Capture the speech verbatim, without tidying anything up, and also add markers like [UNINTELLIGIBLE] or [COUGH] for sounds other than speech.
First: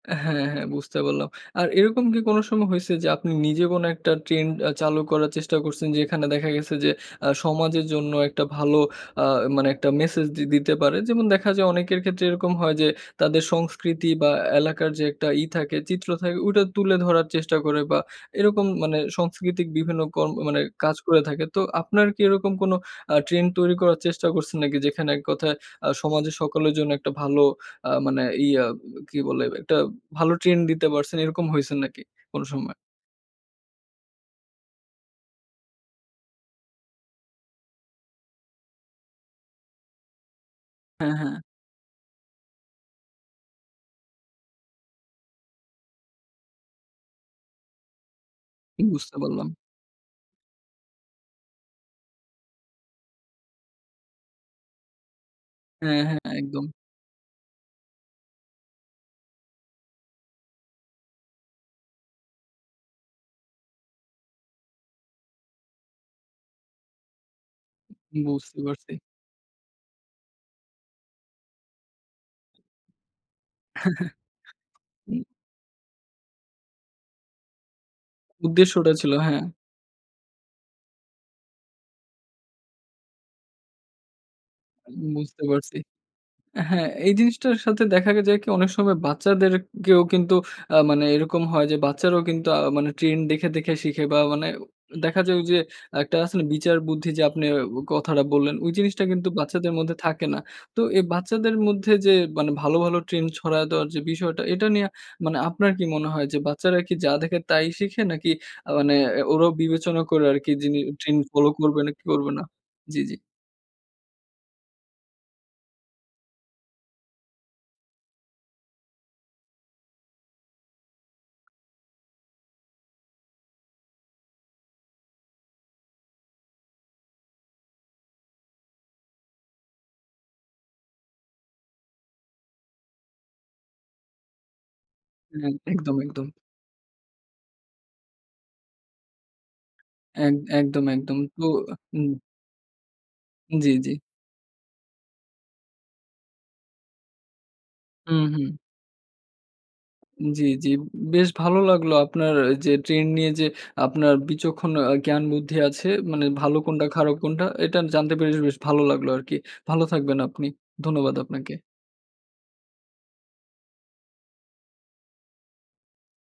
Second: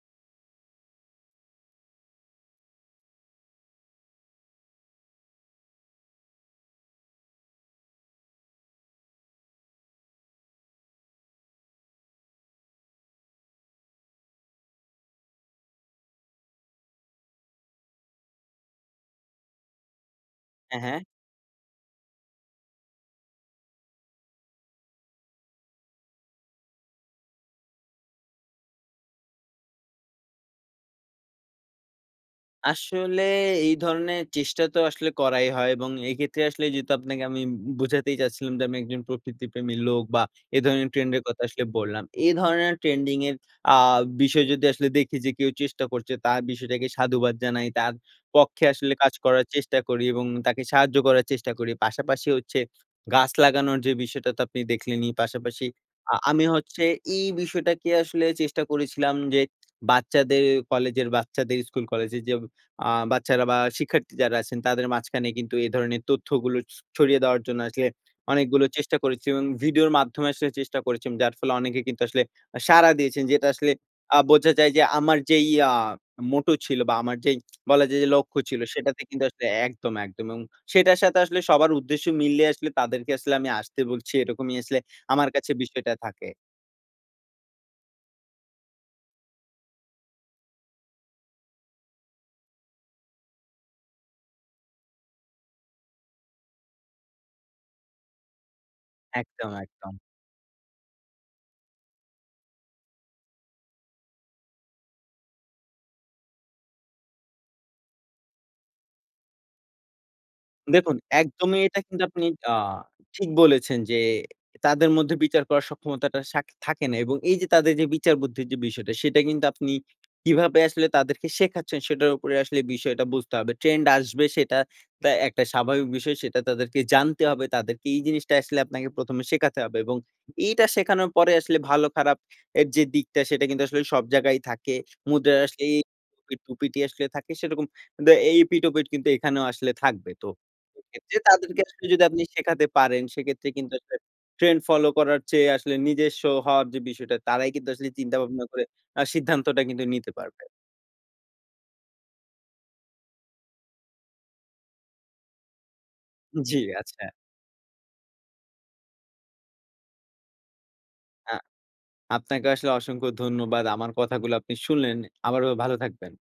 হ্যাঁ, হ্যাঁ, বুঝতে পারলাম। আর এরকম কি কোনো সময় হইছে যে, আপনি নিজে কোনো একটা ট্রেন্ড আ চালু করার চেষ্টা করছেন, যেখানে দেখা গেছে যে, আ সমাজের জন্য একটা ভালো আ মানে একটা ম্যাসেজ দি দিতে পারে। যেমন দেখা যায়, অনেকের ক্ষেত্রে এরকম হয় যে, তাদের সংস্কৃতি, বা এলাকার যে একটা ই থাকে চিত্র থাকে, ওইটা তুলে ধরার চেষ্টা করে, বা এরকম মানে সাংস্কৃতিক বিভিন্ন কর্ম মানে হ্যাঁ, কাজ হ্যাঁ। করে থাকে। তো আপনার কি এরকম কোন আ ট্রেন্ড তৈরি করার চেষ্টা করছেন নাকি? যেখানে এক কথায় আ সমাজের সকলের জন্য একটা ভালো, আ মানে ইয়া কি বলে? একটা ভালো ট্রেন্ড দিতে পারছেন, এরকম হইছেন নাকি কোন সময়? আসলে এই ধরনের চেষ্টা তো আসলে করাই হয়। এবং এক্ষেত্রে আসলে যেহেতু আপনাকে আমি বো বোঝাতেই চাচ্ছিলাম যে, আমি একজন প্রকৃতিপ্রেমী লোক, বা এ ধরনের হ্যাঁ, ট্রেন্ডের হ্যাঁ। কথা আসলে বললাম। এ ধরনের ট্রেন্ডিং এর আ বিষয় যদি আসলে দেখি, যে কেউ চেষ্টা করছে। তার বিষয়টাকে সাধুবাদ জানাই, তার পক্ষে উম আসলে কাজ বুঝতে করার পারলাম। চেষ্টা করি, এবং তাকে সাহায্য করার চেষ্টা করি। পাশাপাশি হচ্ছে গাছ লাগানোর যে বিষয়টা, তো আপনি দেখলেনই। পাশাপাশি হ্যাঁ, আ হ্যাঁ, আমি একদম। হচ্ছে এই বিষয়টাকে আসলে চেষ্টা করেছিলাম, যে বাচ্চাদের কলেজের, বাচ্চাদের স্কুল, কলেজের যে আ বাচ্চারা বা শিক্ষার্থী যারা আছেন, তাদের মাঝখানে কিন্তু এ ধরনের তথ্যগুলো স ছড়িয়ে দেওয়ার জন্য আসলে বুঝতে অনেকগুলো পারছি। চেষ্টা করেছি, এবং ভিডিওর মাধ্যমে আসলে চেষ্টা করেছি, যার ফলে অনেকে কিন্তু আসলে আ সাড়া দিয়েছেন। যেটা আসলে [CHUCKLES] আ বোঝা যায় যে, আমার হুম। যে ইয়া মোটো ছিল, বা আমার যেই [SMACKS LIPS] বলা যায় যে লক্ষ্য ছিল, উদ্দেশ্যটা সেটাতে ছিল, কিন্তু হ্যাঁ। আসলে একদম, একদম, এবং সেটার সাথে আসলে সবার উদ্দেশ্য মিলিয়ে আসলে তাদেরকে আসলে আমি আসতে বলছি, এরকমই আসলে উম আমার বুঝতে কাছে পারছি। বিষয়টা থাকে। হ্যাঁ, এই জিনিসটার সাথে দেখা যায় কি? অনেক সময় বাচ্চাদেরকেও কিন্তু আ মানে এইরকম হয় যে, বাচ্চারাও কিন্তু আ মানে ট্রেন্ড দেখে, দেখে, শিখে বা মানে দেখা যায় ওই যে আ একটা আছে না, বিচার বুদ্ধি, যে আপনে কথাটা বললেন, ওই জিনিসটা কিন্তু একদম, বাচ্চাদের একদম। মধ্যে থাকে না। তো এই বাচ্চাদের মধ্যে যে মানে ভালো, ভালো, ট্রেন্ড ছড়ায় দেওয়ার যে বিষয়টা এটা নিয়া মানে আপনার কি মনে হয়? যে বাচ্চারা কি যা দেখে তাই শিখে? নাকি আ মানে ওরাও বিবেচনা করে আরকি যিনি দেখুন ট্রেন্ড ফলো একদমই। এটা করবে, নাকি কিন্তু আপনি করবে না। আ জি, জি। ঠিক বলেছেন যে, তাদের মধ্যে বিচার করার সক্ষমতাটা সাখ থাকে না। এবং এই যে তাদের যে বিচার বুদ্ধির যে বিষয়টা, সেটা কিন্তু আপনি কিভাবে আসলে তাদেরকে শেখাচ্ছেন? সেটার উপরে আসলে বিষয়টা বুঝতে হবে। ট্রেন্ড আসবে সেটা একটা স্বাভাবিক বিষয়, সেটা তাদেরকে জানতে হবে, তাদেরকে এই জিনিসটা আসলে আপনাকে প্রথম এ শেখাতে হবে, এবং এইটা শেখানোর পরে আসলে ভালো খারাপ এর যে দিকটা, সেটা কিন্তু আসলে সব জায়গায় থাকে। এ মুদ্রায় একদম, একদম। [UNINTELLIGIBLE] টুপিটি আসলে থাকে সেরকম দে এই এপিঠ-ওপিঠ কিন্তু এখানেও আসলে থাকবে। তো এক সে একদম, একদম, ক্ষেত্রে তো তাদেরকে আসলে যদি উম আপনি শেখাতে পারেন সেক্ষেত্রে জ্বী, কিন্তু জ্বী। আসলে ট্রেন্ড ফলো করার চেয়ে আসলে নিজস্ব হওয়ার যে বিষয়টা তারাই কিন্তু আসলে হু, চিন্তা ভাবনা হু। করে আ সিদ্ধান্তটা কিন্তু নিতে পারবে। জ্বি, জ্বি। বেশ ভালো লাগলো আপনার যে ট্রেন্ড নিয়ে যে আপনার বিচক্ষণ জ্ঞান বুদ্ধি আছে, মানে ভালো জ্বি, কোনটা, আচ্ছা। খারাপ কোনটা, এটা জানতে পেরে বেশ ভালো লাগলো আরকি। ভালো থাকবেন আপনি। ধন্যবাদ আ আপনাকে। আপনাকে আসলে অসংখ্য ধন্যবাদ। আমার কথাগুলো আপনি শুনলেন, আবারও ভালো থাকবেন।